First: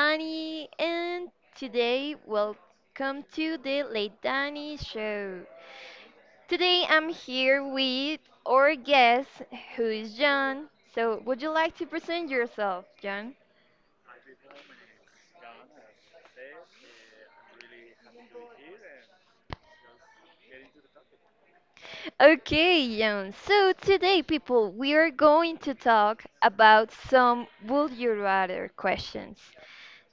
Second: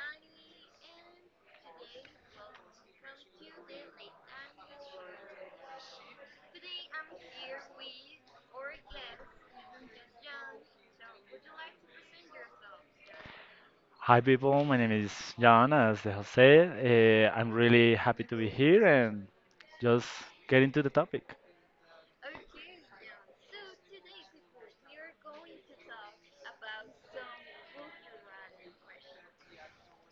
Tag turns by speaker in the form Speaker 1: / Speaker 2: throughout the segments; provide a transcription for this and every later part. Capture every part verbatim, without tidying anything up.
Speaker 1: Danny, and today, welcome to the Late Danny Show. Today, I'm here with our guest, who is John. So, would you like to present yourself, John?
Speaker 2: Hi, people. My name is Jan, as they have said. Uh, I'm really happy to be here and just get into the topic.
Speaker 1: Okay, John. So, today, people, we are going to talk about some would you rather questions.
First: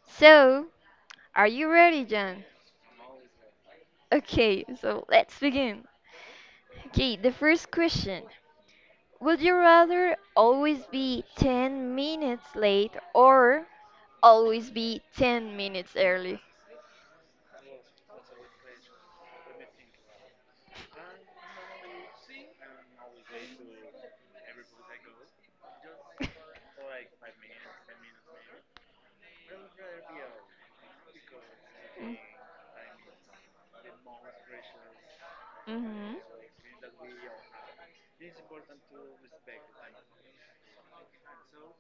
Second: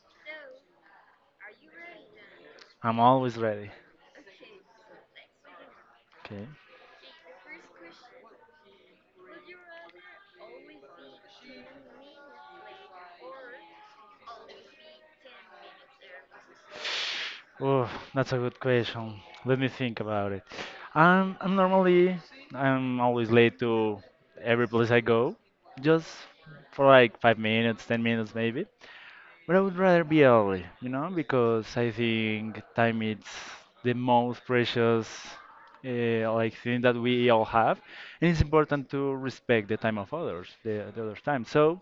Speaker 1: So, are you ready, John?
Speaker 2: I'm always ready.
Speaker 1: Okay, so let's begin.
Speaker 2: Okay.
Speaker 1: Okay, the first question. Would you rather always be ten minutes late or always be ten minutes early?
Speaker 2: Oh, that's a good question. Let me think about it. I'm, I'm normally, I'm always late to every place I go, just for like five minutes, ten minutes maybe. But I would rather be early, you know, because I think time is the most precious
Speaker 1: Mm-hmm.
Speaker 2: uh, like thing that we all have, and it's important to respect the time of others, the, the other time. So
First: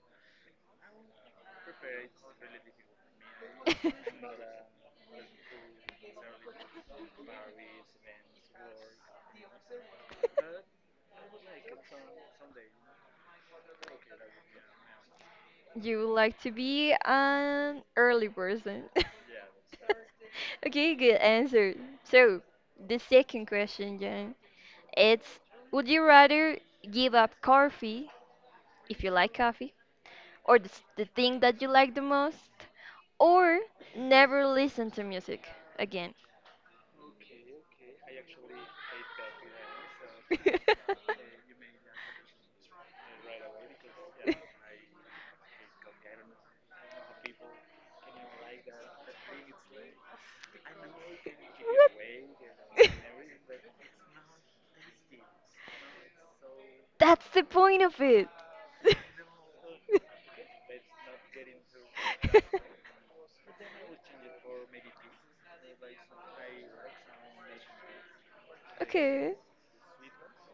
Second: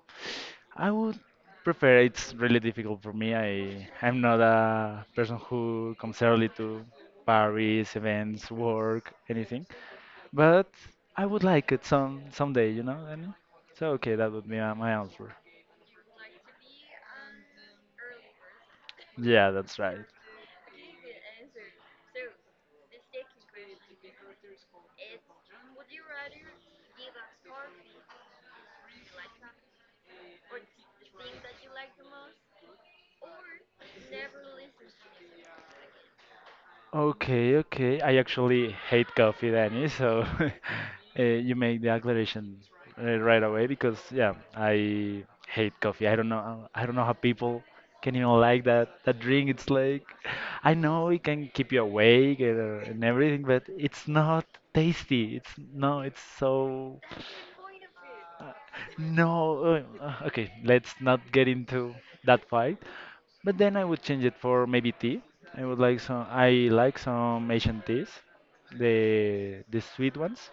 Speaker 2: I would prefer. It's really difficult for me. I I'm not a person who comes early to parties, events, work, anything. But I would like it some someday, you know. And so okay, that would be my, my answer.
Speaker 1: You would like to be an early person.
Speaker 2: Yeah, that's right.
Speaker 1: Okay, good answer. So, the second question, Jan. It's would you rather give up coffee if you like coffee or the, s- the thing that you like the most or never listen to music again?
Speaker 2: Okay, okay. I actually hate coffee, Danny, so uh, you make the declaration uh, right away because yeah, I hate coffee. I don't know I don't know how people can even like that that drink. It's like I know it can keep you awake and, uh, and everything, but it's not tasty. It's no, it's so
Speaker 1: That's the point of it.
Speaker 2: no. Uh, uh, okay, let's not get into that fight. But then I would change it for maybe tea. I would like some. I like some Asian teas,
Speaker 1: Okay.
Speaker 2: the the sweet ones.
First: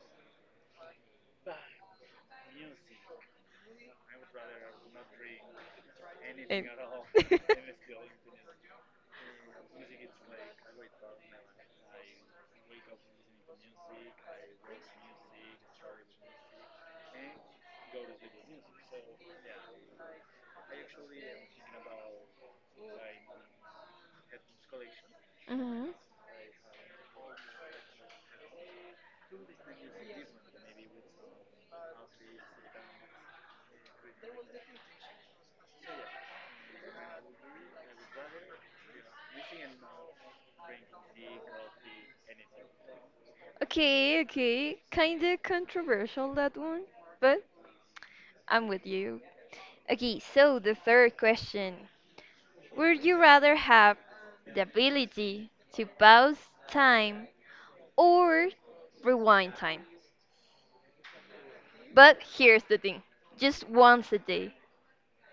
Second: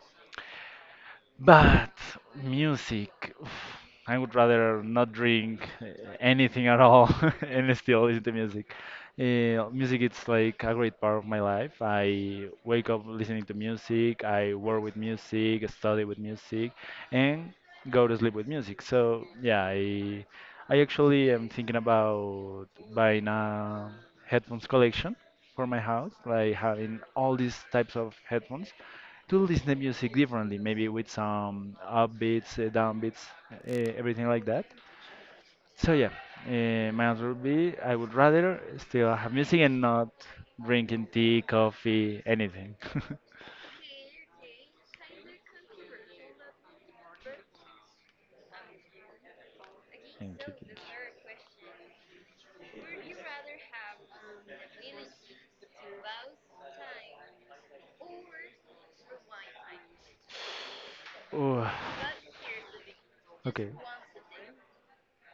Speaker 2: But music, oof, I would rather not drink uh, anything
Speaker 1: And-
Speaker 2: at all and still listen to music. Uh, music it's like a great part of my life. I wake up listening to music, I work with music, study with music, and go to sleep with music. So yeah, I I actually am thinking about buying a headphones collection for my
Speaker 1: Mhm.
Speaker 2: house, like having all these types of headphones to listen to music differently, maybe with some upbeats, uh, downbeats, uh, everything like that. So yeah, uh, my answer would be I would rather still have music and not drinking tea, coffee, anything.
Speaker 1: Okay, okay. Kinda controversial that one, but I'm with you. Okay,
Speaker 2: Thank you.
Speaker 1: so the
Speaker 2: Thank
Speaker 1: third question. Would you rather have the ability to pause time or rewind time?
Speaker 2: you. Ooh,
Speaker 1: But here's the thing, just
Speaker 2: okay.
Speaker 1: once a day.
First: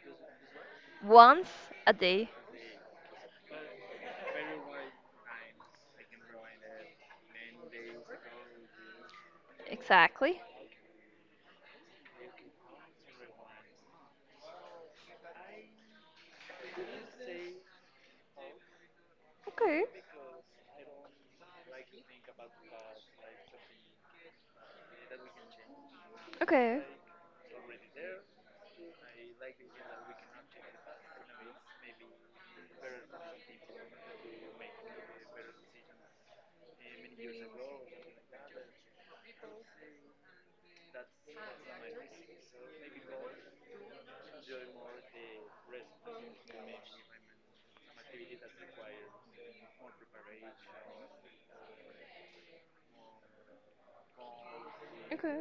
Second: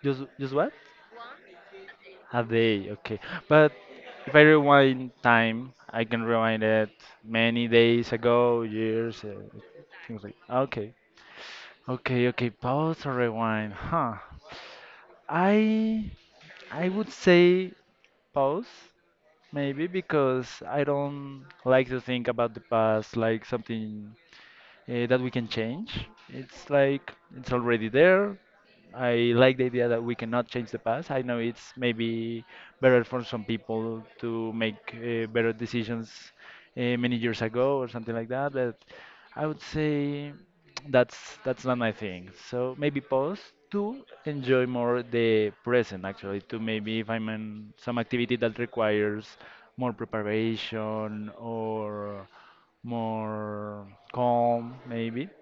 Speaker 2: Just just what?
Speaker 1: Once a day,
Speaker 2: A day, okay. But if I rewind time, I can rewind it many days ago, years, uh, things like.
Speaker 1: exactly.
Speaker 2: Okay, Okay, okay, pause or rewind. Huh. I I would say pause,
Speaker 1: Okay,
Speaker 2: maybe because I don't like to think about the past like something uh, that we can change. It's
Speaker 1: okay,
Speaker 2: like it's already there. I like the idea that we cannot change the past. I know it's maybe better for some people to make uh, better decisions uh, many years ago or something like that, but I would say that's that's not my thing. So maybe pause to enjoy more the present, actually, to maybe if I'm in some activity that requires more preparation or more calm, maybe
Speaker 1: okay.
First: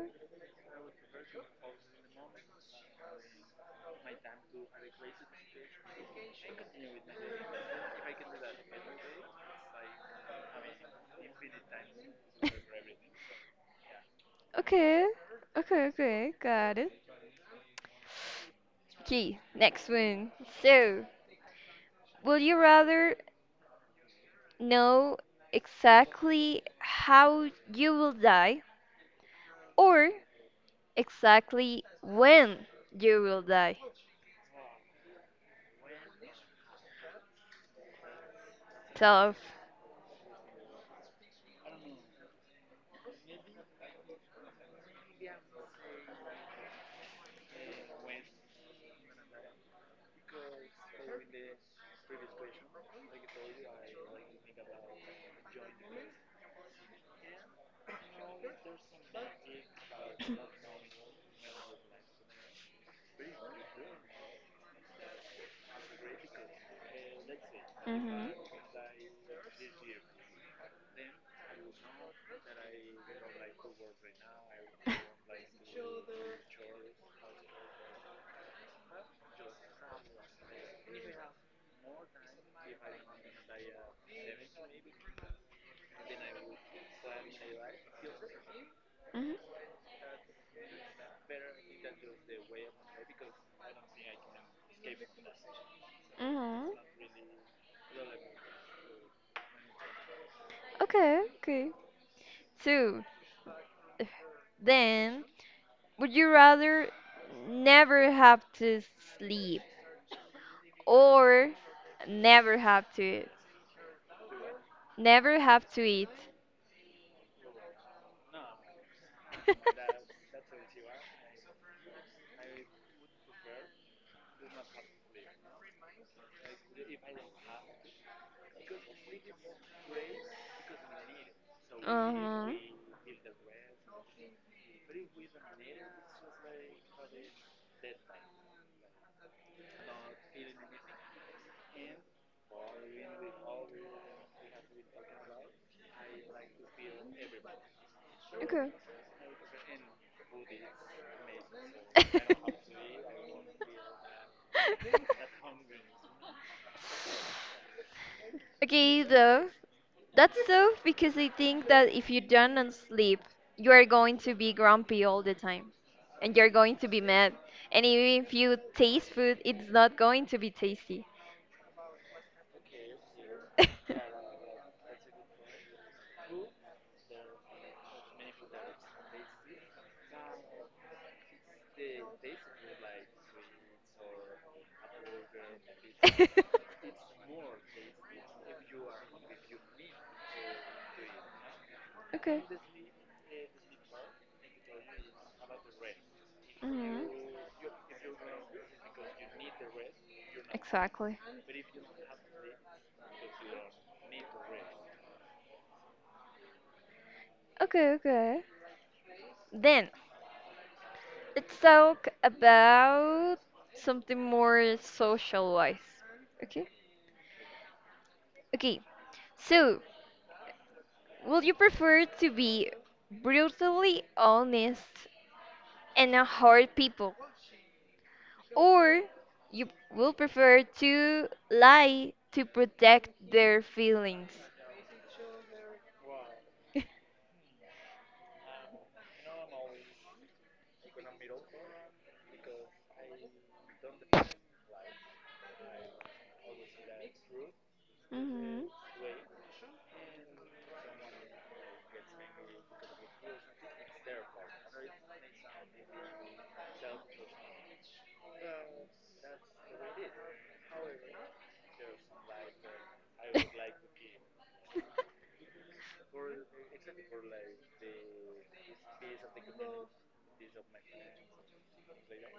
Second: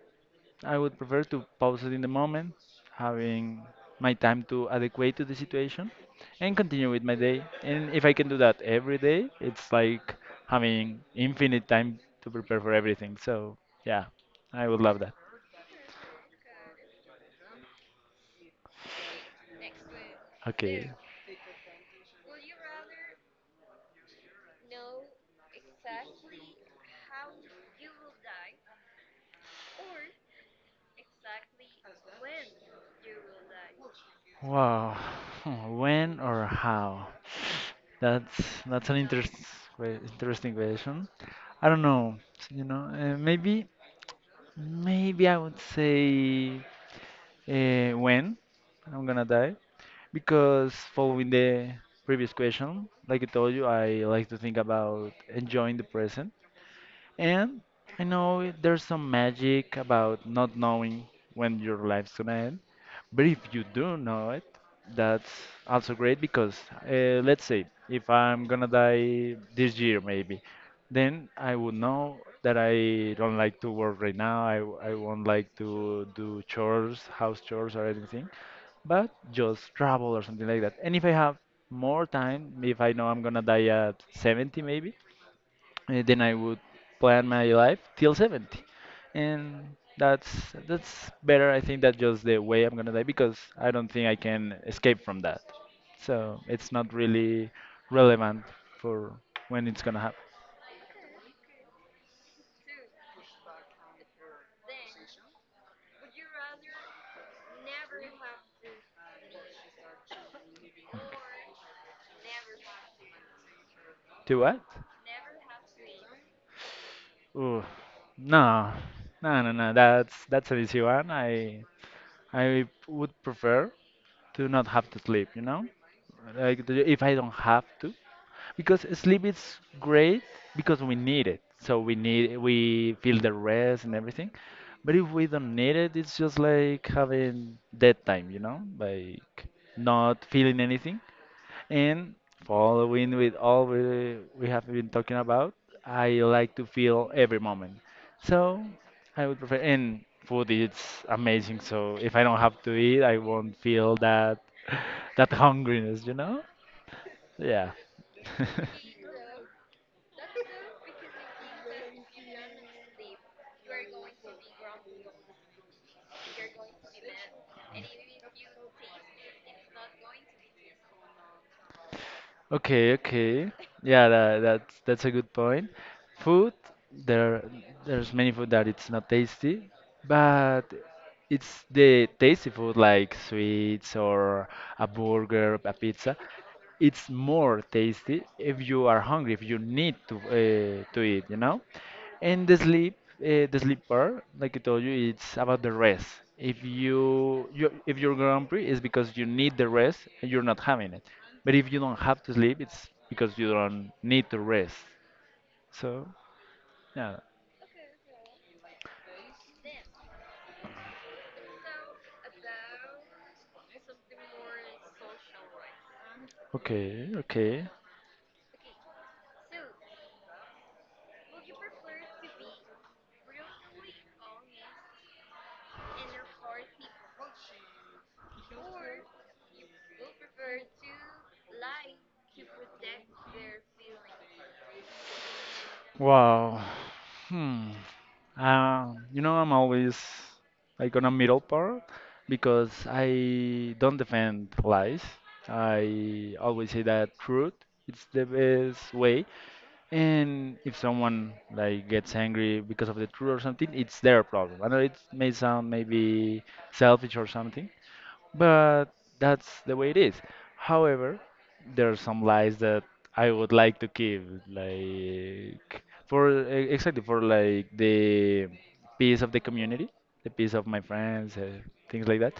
Speaker 2: I would prefer to pause it in the moment, having my time to adequate to the situation and continue with my day. And if I can do that every day, it's like having infinite time to prepare for everything. So, yeah, I would love
Speaker 1: Okay,
Speaker 2: that.
Speaker 1: okay, okay, got it. Okay, next one.
Speaker 2: Okay.
Speaker 1: So, would you rather know exactly how you will die or exactly when you will die?
Speaker 2: Wow. When or how? That's that's an interest,
Speaker 1: Tough.
Speaker 2: que- interesting question. I don't know. You know, uh, maybe maybe I would say uh, when I'm gonna die. Because following the previous question, like I told you, I like to think about enjoying the present. And I know it- there's some magic about not knowing when your life's gonna end. But if you do know it, that's also great because uh, let's say if
Speaker 1: Mm-hmm.
Speaker 2: I'm gonna die this year, maybe, then I would know that I don't like to work right now. I, I won't like to do chores, house chores, or anything but just travel or something like that. And if I have more time, if I know I'm gonna die at seventy maybe, eh, then I would plan my life till seventy. And that's that's better, I think, that just the way I'm gonna die because I don't think I can escape from that. So
Speaker 1: Mm-hmm. Hmm.
Speaker 2: it's not really relevant for when it's gonna happen.
Speaker 1: Okay, okay. So, then, would you rather never have to sleep or never have to eat?
Speaker 2: To what?
Speaker 1: Never have to eat?
Speaker 2: Ooh, no, no, no, no. That's that's an easy one. I I would prefer to not have to sleep. You know. Like the- if I don't have to, because sleep is great because we need it. So we need
Speaker 1: Uh-huh.
Speaker 2: we feel the rest and everything. But if we don't need it, it's just like having dead time, you know, like not feeling anything. And following with all we we have been talking about, I like to feel every moment. So
Speaker 1: Okay.
Speaker 2: I would prefer and food is amazing. So if I don't have to eat, I won't feel that that hungriness, you know? Yeah.
Speaker 1: Okay, though. That's so because I think that if you don't sleep, you are going to be grumpy all the time. And you're going to be mad. And even if you taste food, it's not going to be tasty.
Speaker 2: Okay, okay. Yeah, that, that's that's a good point. Food, there there's many food that it's not tasty, but it's the tasty food like sweets or a burger, a pizza. It's more tasty if you are hungry, if you need to uh, to eat, you know?
Speaker 1: Okay.
Speaker 2: And the sleep, uh, the sleep part, like I told you, it's about the rest. If
Speaker 1: Mhm.
Speaker 2: you, you if you're grumpy, it's because you need the rest and you're not having it.
Speaker 1: Exactly.
Speaker 2: But if you don't have to sleep, it's because you don't need to rest. So yeah,
Speaker 1: Okay, okay. Then let's talk about something more social wise. Okay?
Speaker 2: okay, okay.
Speaker 1: Okay. So, would you prefer to be brutally honest and not hurt people, or you will prefer to lie to protect their feelings?
Speaker 2: Wow. Hmm. Um, you know, I'm always like on a middle part because I don't defend lies. I always say that truth. It's the best way, and if someone like gets angry because of the truth or something, it's their problem. I know it may sound maybe selfish or something, but that's the way it is. However, there are some lies that I would like to keep, like for e- exactly for like the peace of the community, the peace of my friends, uh, things like that.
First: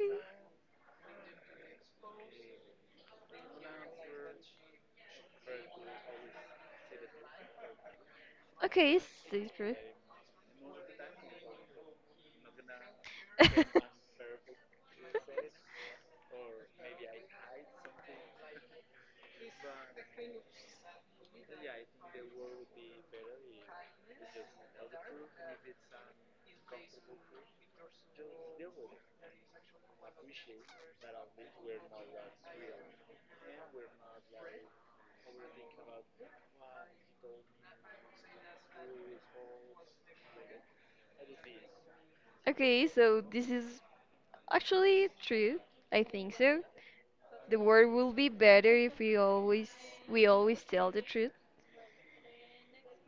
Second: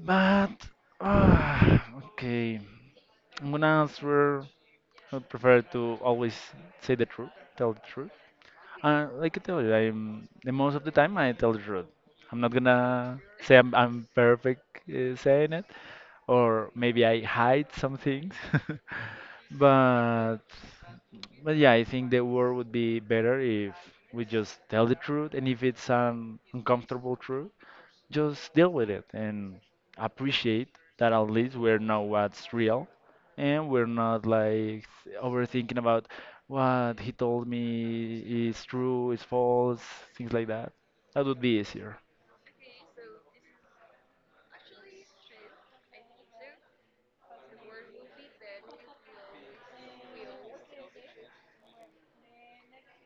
Speaker 1: Hmm.
Speaker 2: But ah, okay, I'm gonna answer. I prefer to always say the truth, tell the truth.
Speaker 1: Okay, it's
Speaker 2: Uh, like I tell you,
Speaker 1: citrus.
Speaker 2: I'm the most of the time I tell the truth. I'm not gonna say I'm, I'm perfect uh, saying it, or maybe I hide some things. but but yeah, I think the world would be better if we just tell the truth, and if it's an uncomfortable truth, just deal with it and appreciate that at least we know what's real, and we're not like overthinking about what he told me is true, is false, things like that. That would be easier.
Speaker 1: Okay, so this is actually true. I think so. The world will be better if we always we always tell the truth.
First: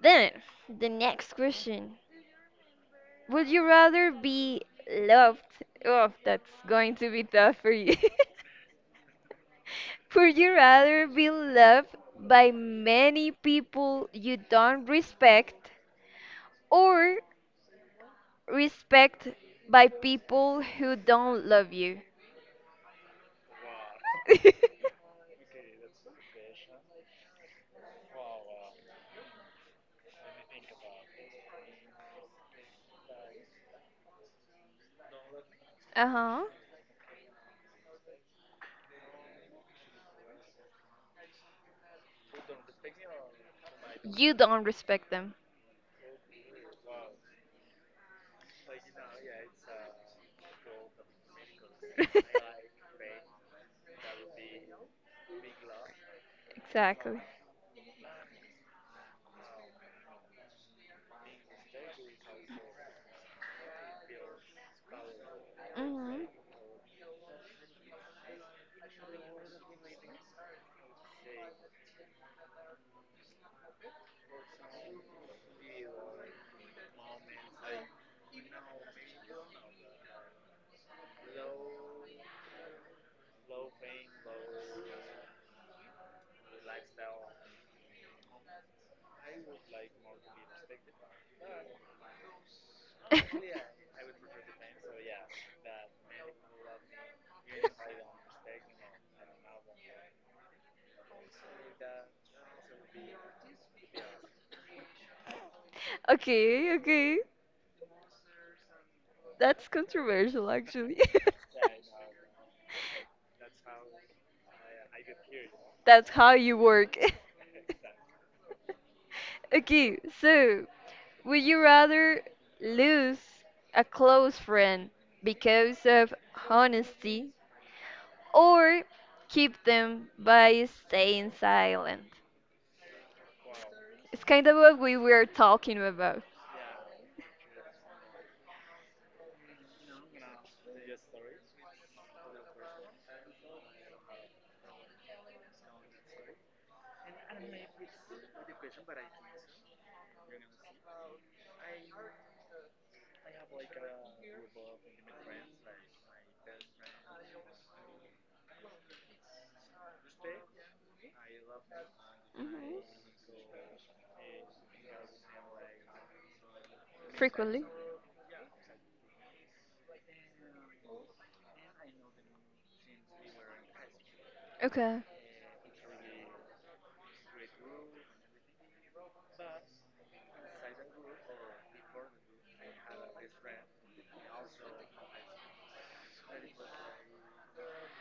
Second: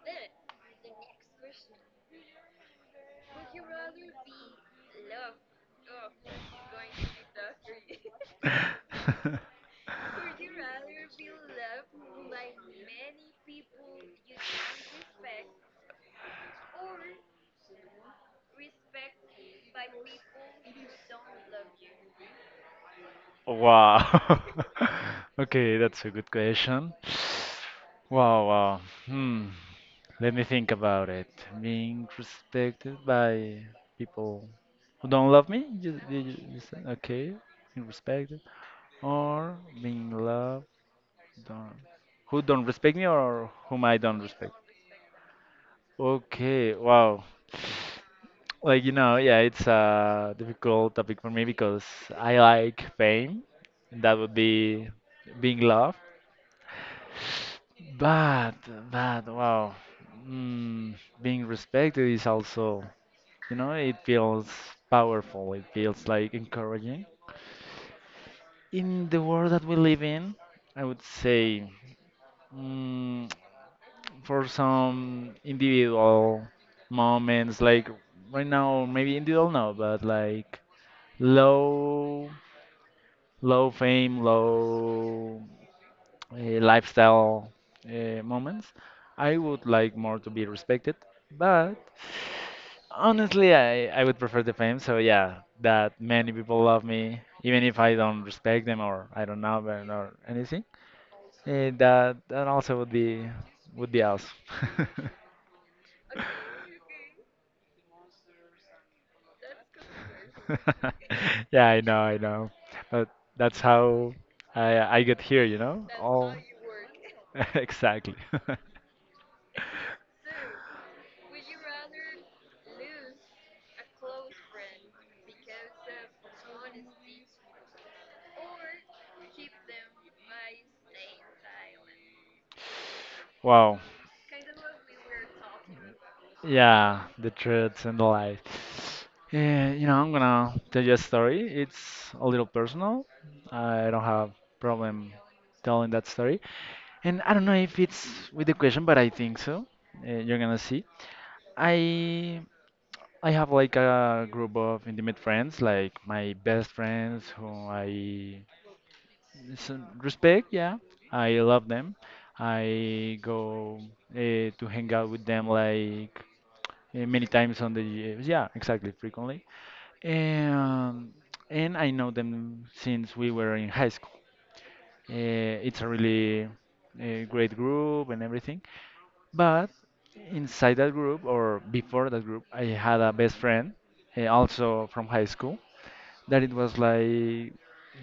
Speaker 1: Then, the next question. Would you rather be loved? Oh, that's going to be tough for you. Would you rather be loved by many people you don't respect or respect by people who don't love you.
Speaker 2: Wow. Okay, that's a good question. Wow, wow. Hmm. Let me think about it. Being respected by people who don't love me. Just,
Speaker 1: uh
Speaker 2: you, you,
Speaker 1: huh.
Speaker 2: you said, okay, and respect. Or being loved, don't, who don't respect me or whom I don't
Speaker 1: You
Speaker 2: respect.
Speaker 1: don't respect them.
Speaker 2: Okay, wow. Like you know, yeah, it's a difficult topic for me because I like fame. That would be being loved.
Speaker 1: Exactly.
Speaker 2: But but wow, mm, being respected is also, you know, it feels powerful. It feels
Speaker 1: Hmm.
Speaker 2: like encouraging. In the world that we live in, I would say mm, for some individual moments, like right now, maybe individual no, but like low, low fame, low uh, lifestyle uh, moments, I would like more to be respected. But honestly, I, I would prefer the fame. So yeah, that many people love me, even if I don't respect them or I don't know them or anything. Eh, that that also would be would be awesome.
Speaker 1: Okay, okay. That's controversial, actually.
Speaker 2: Yeah, I know, I know. But that's how I I get here, you know?
Speaker 1: That's how
Speaker 2: All
Speaker 1: you work.
Speaker 2: exactly.
Speaker 1: Okay, so would you rather lose a close friend because of honesty or keep them by staying silent.
Speaker 2: Wow.
Speaker 1: It's kind of what we were talking about.
Speaker 2: Yeah, the truths and the lies. Yeah, you know, I'm gonna tell you a story. It's a little personal. I don't have problem telling that story. And I don't know if it's with the question, but I think so. Eh, you're gonna see. I I have like a group of intimate friends, like my best friends who I s- respect. Yeah, I love them.
Speaker 1: Mhm.
Speaker 2: I go uh, to hang out with them like uh, many times
Speaker 1: Frequently.
Speaker 2: on the year. Yeah, exactly, frequently. And and I know them since we were in high school.
Speaker 1: Okay.
Speaker 2: Uh, it's a really uh, great group and everything. But inside that group or before that group, I had a best friend uh, also from high school that it was like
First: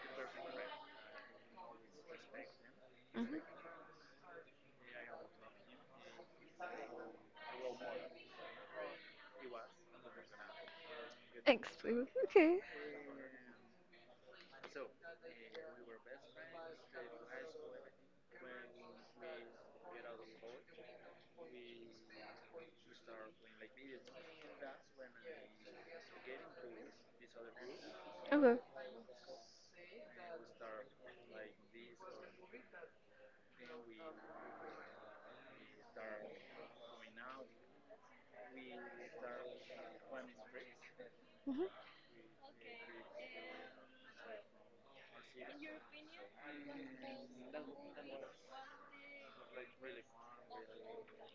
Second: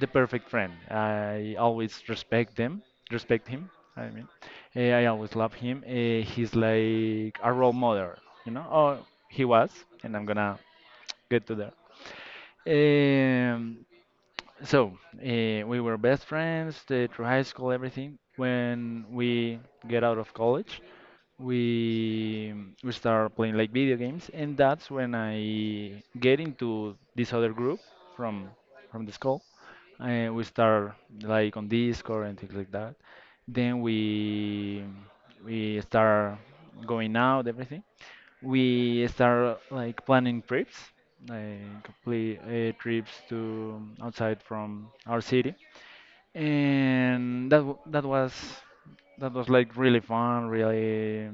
Speaker 2: the perfect friend. I always respect them,
Speaker 1: Mhm.
Speaker 2: respect him. I mean, Eh, I always love him. Eh, he's like a role model, you know. Oh, he was, and I'm gonna get to there.
Speaker 1: Explain. Okay.
Speaker 2: Um, so uh, we were best friends the, through high school, everything. When we get out of college, we we start playing like video games, and that's when I get into this other group from
Speaker 1: Okay.
Speaker 2: from the school, and we start like on Discord and things like that. Then we we start going out, everything. We start like planning trips,
Speaker 1: Mhm.
Speaker 2: like complete uh, trips to um, outside from our city, and that w- that was that was like really fun, really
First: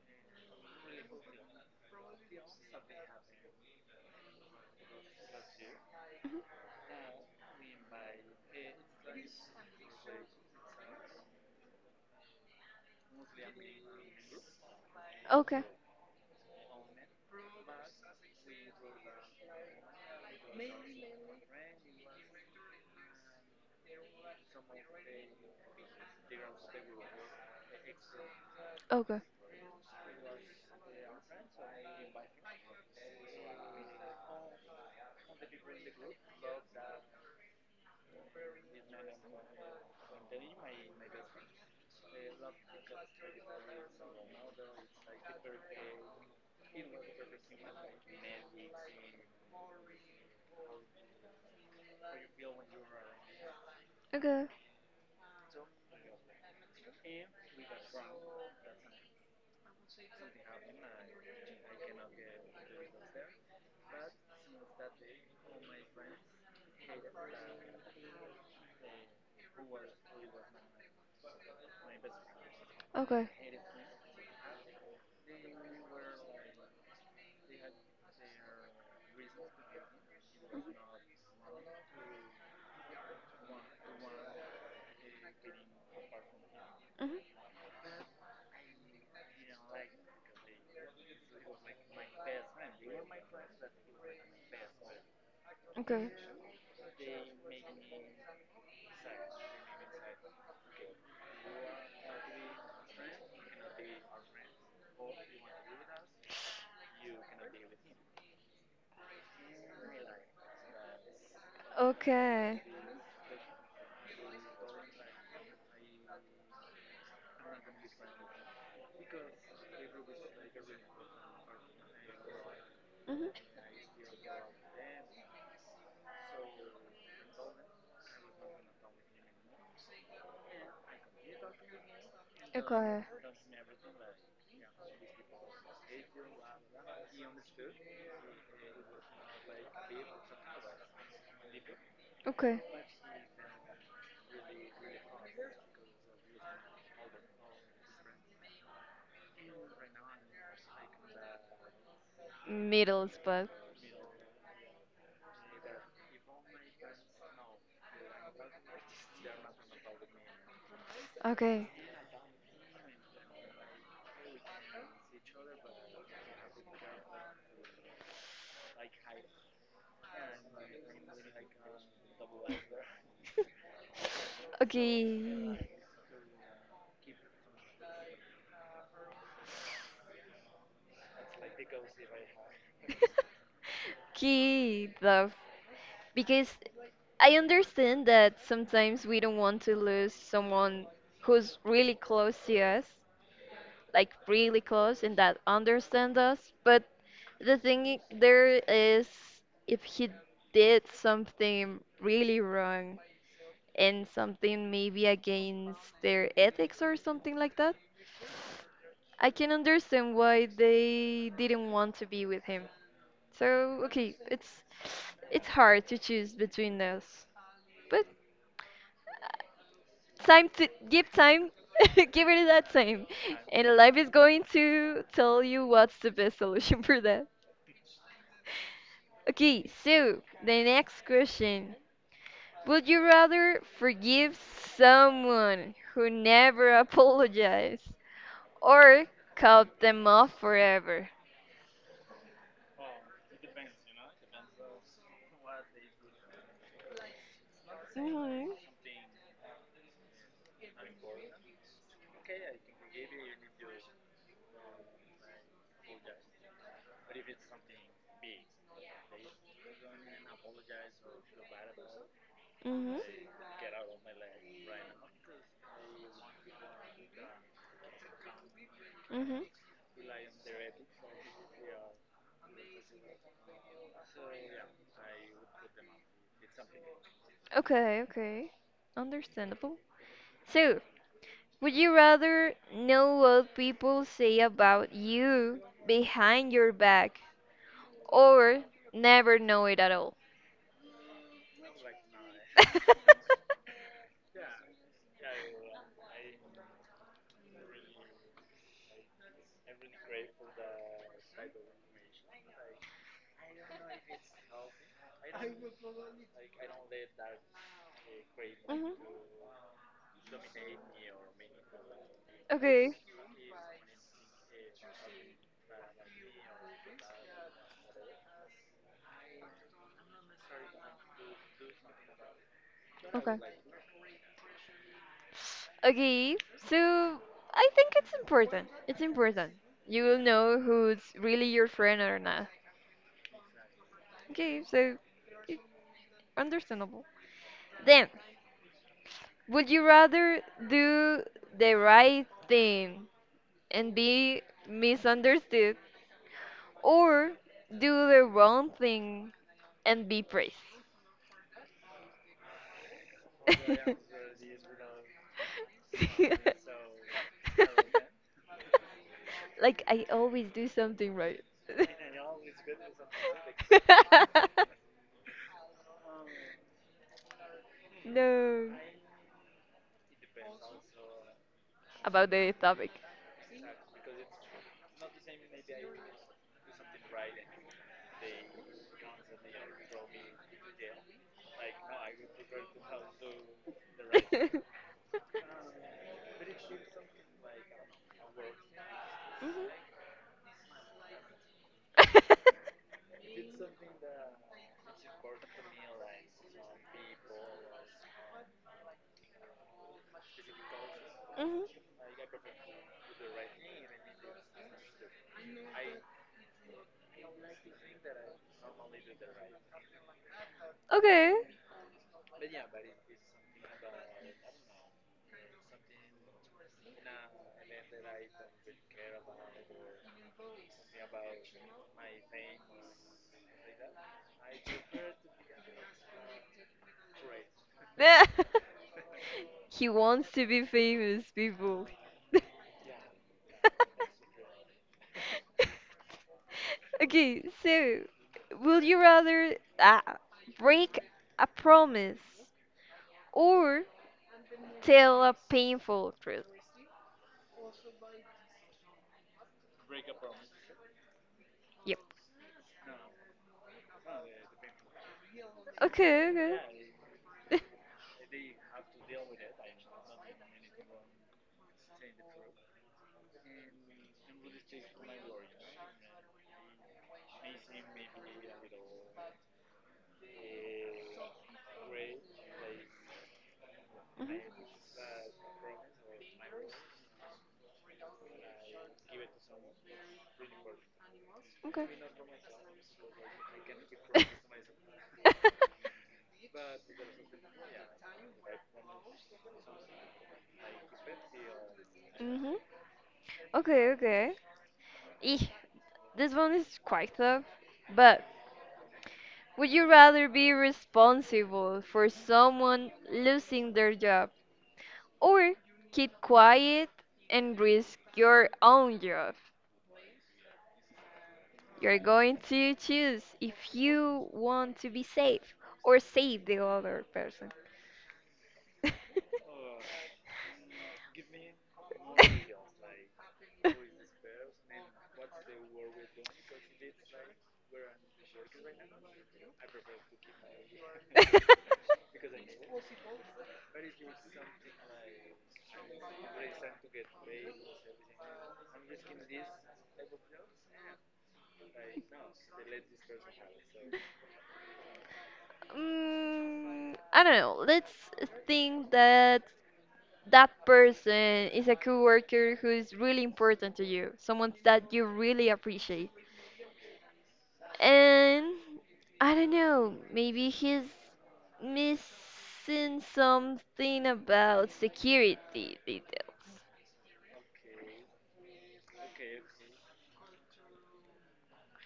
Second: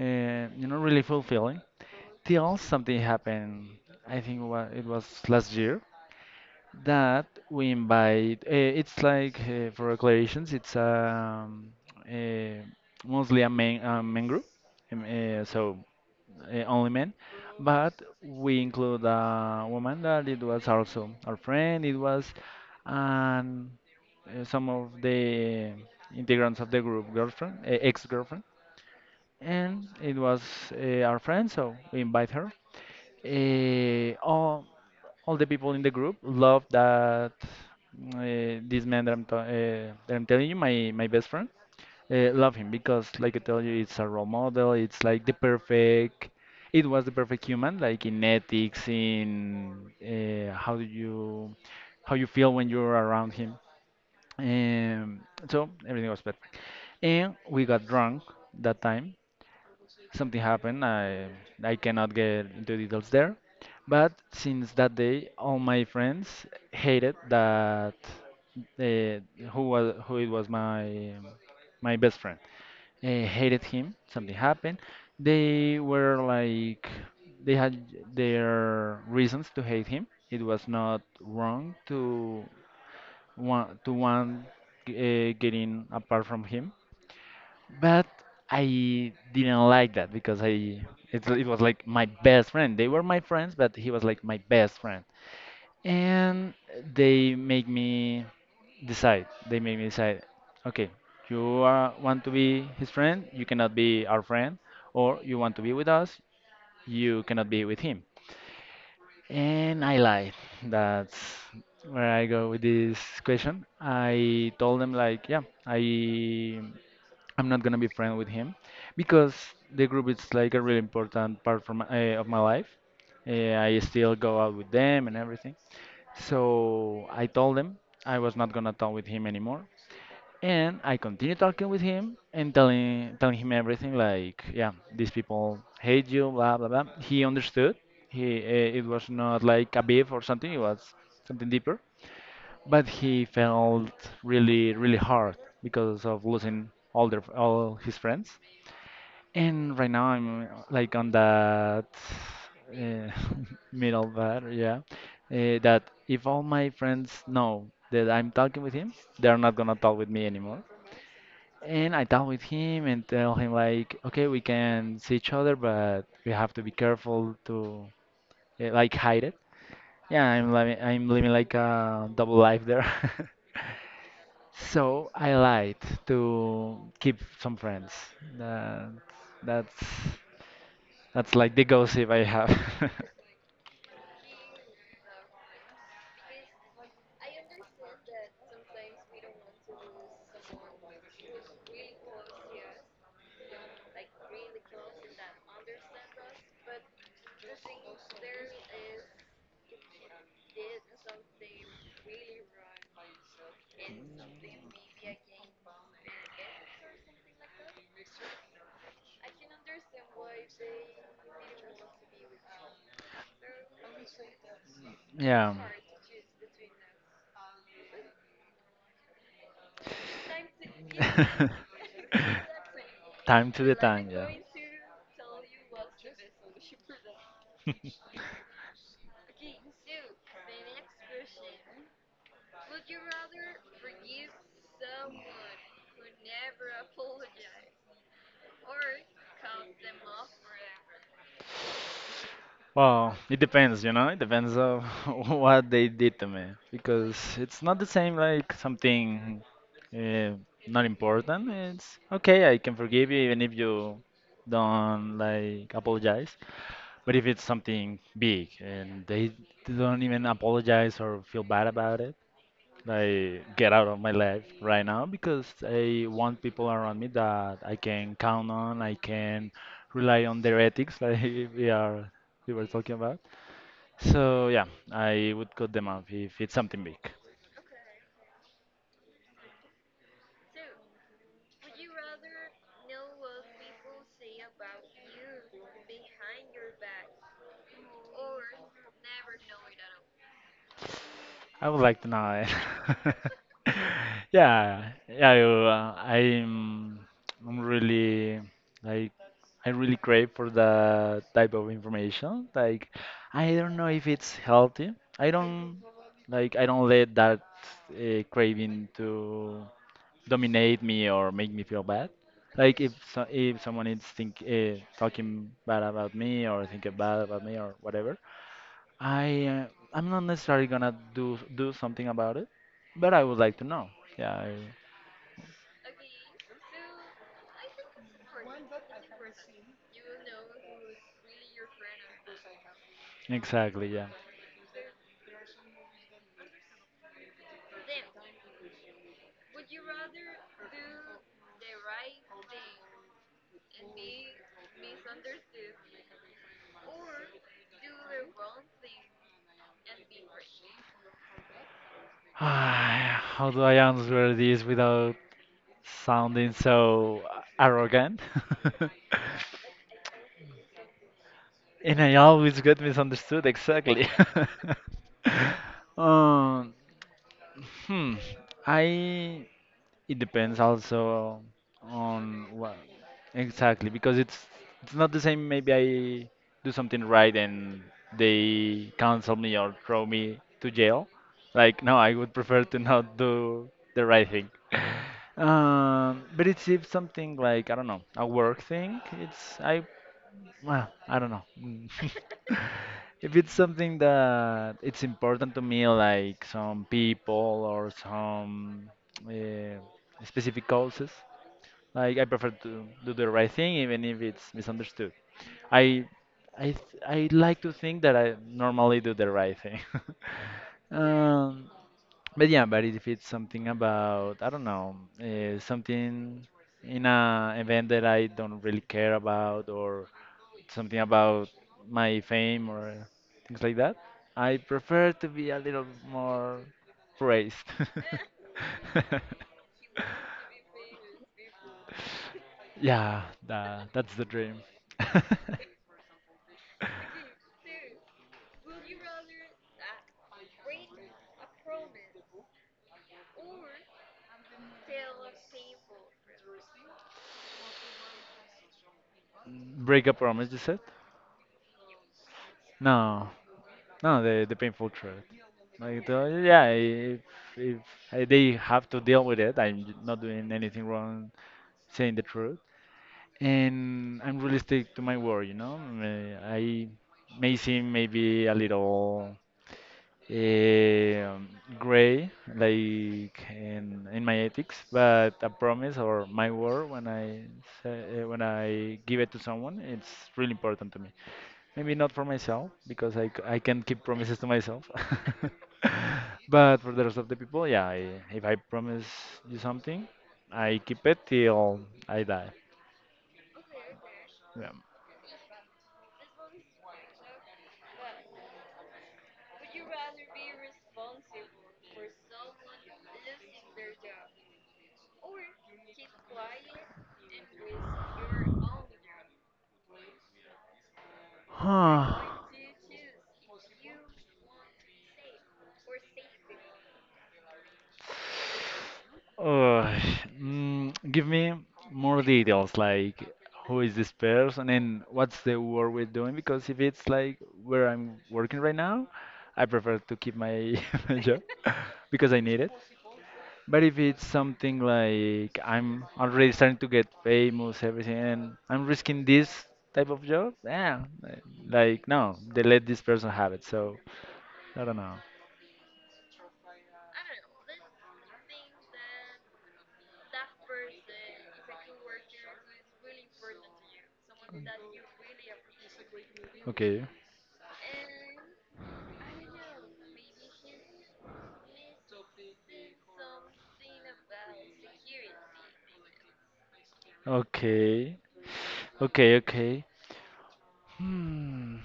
Speaker 2: uh, you know really fulfilling. Till something happened. I think wa- it was last year
Speaker 1: Mhm.
Speaker 2: that we invite uh, it's like uh, for declarations it's um, uh, mostly a men, a men group um, uh,
Speaker 1: Okay.
Speaker 2: so uh, only men, but we include a woman that it was also our friend it was. And uh, some of the integrants of the group girlfriend, uh, ex-girlfriend,
Speaker 1: Okay.
Speaker 2: and it was uh, our friend, so we invite her. Uh, all all the people in the group love that. Uh, this man that I'm, ta- uh, that I'm telling you, my, my best friend, uh, love him, because, like I tell you, it's a role model. It's like the perfect, it was the perfect human, like in ethics, in uh, how do you, how you feel when you're around him.
Speaker 1: Okay.
Speaker 2: Um, so everything was perfect. And we got drunk that time, something happened. I I cannot get into details there. But since that day, all my friends hated that, uh, who was, who it was my my best friend. Uh,
Speaker 1: Okay.
Speaker 2: hated him. Something happened. They were like they had their reasons to hate him. It was not wrong to want to want uh, getting apart from him,
Speaker 1: Mhm.
Speaker 2: but I didn't like that because I, it, it was like my best friend. They were my friends, but he was like my best friend.
Speaker 1: Okay.
Speaker 2: And they make me decide. They make me decide, okay, you are, want to be his friend, you cannot be our friend, or you want to be with us, you cannot be with him. And I lied. That's where I go with
Speaker 1: Okay.
Speaker 2: this question. I told them like, yeah, I I'm not gonna be friend with him because the group is like a really important part from uh, of my life.
Speaker 1: Mhm.
Speaker 2: Uh, I still go out with them and everything. So I told them I was not gonna talk with him anymore, and I continued talking with him and
Speaker 1: Okay.
Speaker 2: telling telling him everything like, yeah, these people hate you, blah blah blah. He understood. He uh, it was not like a beef or something. It was something deeper,
Speaker 1: Okay.
Speaker 2: but he felt really, really hard because of losing all their all his friends. And right now I'm uh, like on that uh,
Speaker 1: Middle spot.
Speaker 2: middle bed, yeah. Uh, that if all my friends know that I'm talking with him, they're not gonna talk with me anymore.
Speaker 1: Okay.
Speaker 2: And I talk with him and tell him like, okay, we can see each other, but we have to be careful to, uh, like, hide it. Yeah, I'm living, I'm living like a double life there. So
Speaker 1: Okay.
Speaker 2: I lied to keep some friends. That, that's That's like the gossip I have.
Speaker 1: Okay. The, because I understand that sometimes we don't want to lose someone who's really close to us, like really close, and that understand us. But the thing i- there is, if he did something really wrong and something maybe against their ethics or something like that, I can understand why they didn't want to be with him. So okay, it's it's
Speaker 2: Yeah.
Speaker 1: hard to choose between us, but time to give time. Give it that time,
Speaker 2: Time to the
Speaker 1: and life is
Speaker 2: time, yeah.
Speaker 1: going to tell you what's the best solution for that. Okay, so the next question, would you rather forgive someone who never apologized or cut them off forever?
Speaker 2: Well, it depends, you know. It depends on what they did to me because it's not the same
Speaker 1: Mm-hmm.
Speaker 2: like something uh, not important. It's okay, I can forgive you even if you don't, like, apologize. But if it's something big and they don't even apologize or feel bad about,
Speaker 1: Mm-hmm.
Speaker 2: I get out of my life right now because I want people around me that I can count on, I
Speaker 1: Mm-hmm.
Speaker 2: can rely on their ethics, like we are we were talking about. So yeah, I would cut them off if it's something big.
Speaker 1: Okay, okay, understandable. So, would you rather know what people say about you behind your back or never know it at all?
Speaker 2: I would like to know it. Yeah, yeah, I, uh, I'm I'm really, like, I really crave for that type of information. Like, I don't know if it's healthy. I don't, like, I don't let that uh, craving
Speaker 1: Mhm.
Speaker 2: to dominate me or make me feel bad. Like,
Speaker 1: Okay.
Speaker 2: if so, if someone is think uh, talking bad about me or thinking bad about me or whatever, I uh, I'm not necessarily gonna do do something about it, but I
Speaker 1: Okay.
Speaker 2: would like to know. Yeah, I-
Speaker 1: Okay, so I think it's important. It's important. You will know who's really your friend or not.
Speaker 2: exactly. Yeah.
Speaker 1: Okay, so yeah, understandable. Then, would you rather do the right thing and be misunderstood or do the wrong thing and be praised.
Speaker 2: How do I answer this without sounding so arrogant?
Speaker 1: Like I always do something right.
Speaker 2: And I always get misunderstood. Exactly. um, hmm.
Speaker 1: No.
Speaker 2: I It depends also
Speaker 1: About
Speaker 2: on
Speaker 1: the
Speaker 2: what,
Speaker 1: topic.
Speaker 2: exactly, because it's it's not the same. Maybe I do something right and they cancel me or throw me to jail. Like, no, I would prefer to not do the right thing. Um, but it's if something like, I don't know, a work thing. It's
Speaker 1: Mhm.
Speaker 2: I Well, I don't know. Mm. If it's something that it's important to me, like some people or some uh, specific causes,
Speaker 1: Mhm.
Speaker 2: like I prefer to do the right thing even if it's misunderstood. I I th- I like to think that I normally do the right thing.
Speaker 1: Okay.
Speaker 2: Um, but yeah, but if it's something about, I don't know, uh, something in a event that I don't really care about, or something about my fame or uh, things like that. I prefer to be a little more praised.
Speaker 1: Yeah. He wants to be famous, people.
Speaker 2: Yeah, that, that's the dream.
Speaker 1: Okay, so would you rather uh, break a promise or tell a painful truth?
Speaker 2: Break a promise, you said?
Speaker 1: Yep.
Speaker 2: No, no, the the painful truth. Like,
Speaker 1: Okay,
Speaker 2: the- yeah,
Speaker 1: okay.
Speaker 2: if if uh, they have to deal with it, I'm not doing anything wrong, saying the truth, and I'm realistic to my word. You know, May- I may seem maybe a little um gray, like in, in my
Speaker 1: Mhm.
Speaker 2: ethics, but a promise or my word when I say, uh, when I give it to someone, it's really important to me.
Speaker 1: Okay.
Speaker 2: Maybe not for myself because I, c- I can keep promises to myself, but for the rest of the people, yeah. I, if I promise you something, I keep it till I die.
Speaker 1: Hmm. Okay, okay.
Speaker 2: Yeah.
Speaker 1: Eeh, this one is quite tough. But would you rather be responsible for someone losing their job or keep quiet and risk your own job? You're going to choose if you
Speaker 2: Huh.
Speaker 1: want to be safe or save the other person.
Speaker 2: Uh, mm, give me more details, like who is this person and what's the work we're doing? Because if it's like where I'm working right now, I prefer to keep my, my job because I need it. But if it's something like I'm already starting to get famous, everything, and I'm risking this type of job, yeah, like, no, they let this person have it. So I don't know.
Speaker 1: Mm, I don't know. Let's think that that person is a coworker who is really important to you, someone that you really appreciate.
Speaker 2: Okay,
Speaker 1: And I don't know, maybe he's missing something about security details.
Speaker 2: okay, okay, okay. Hmm.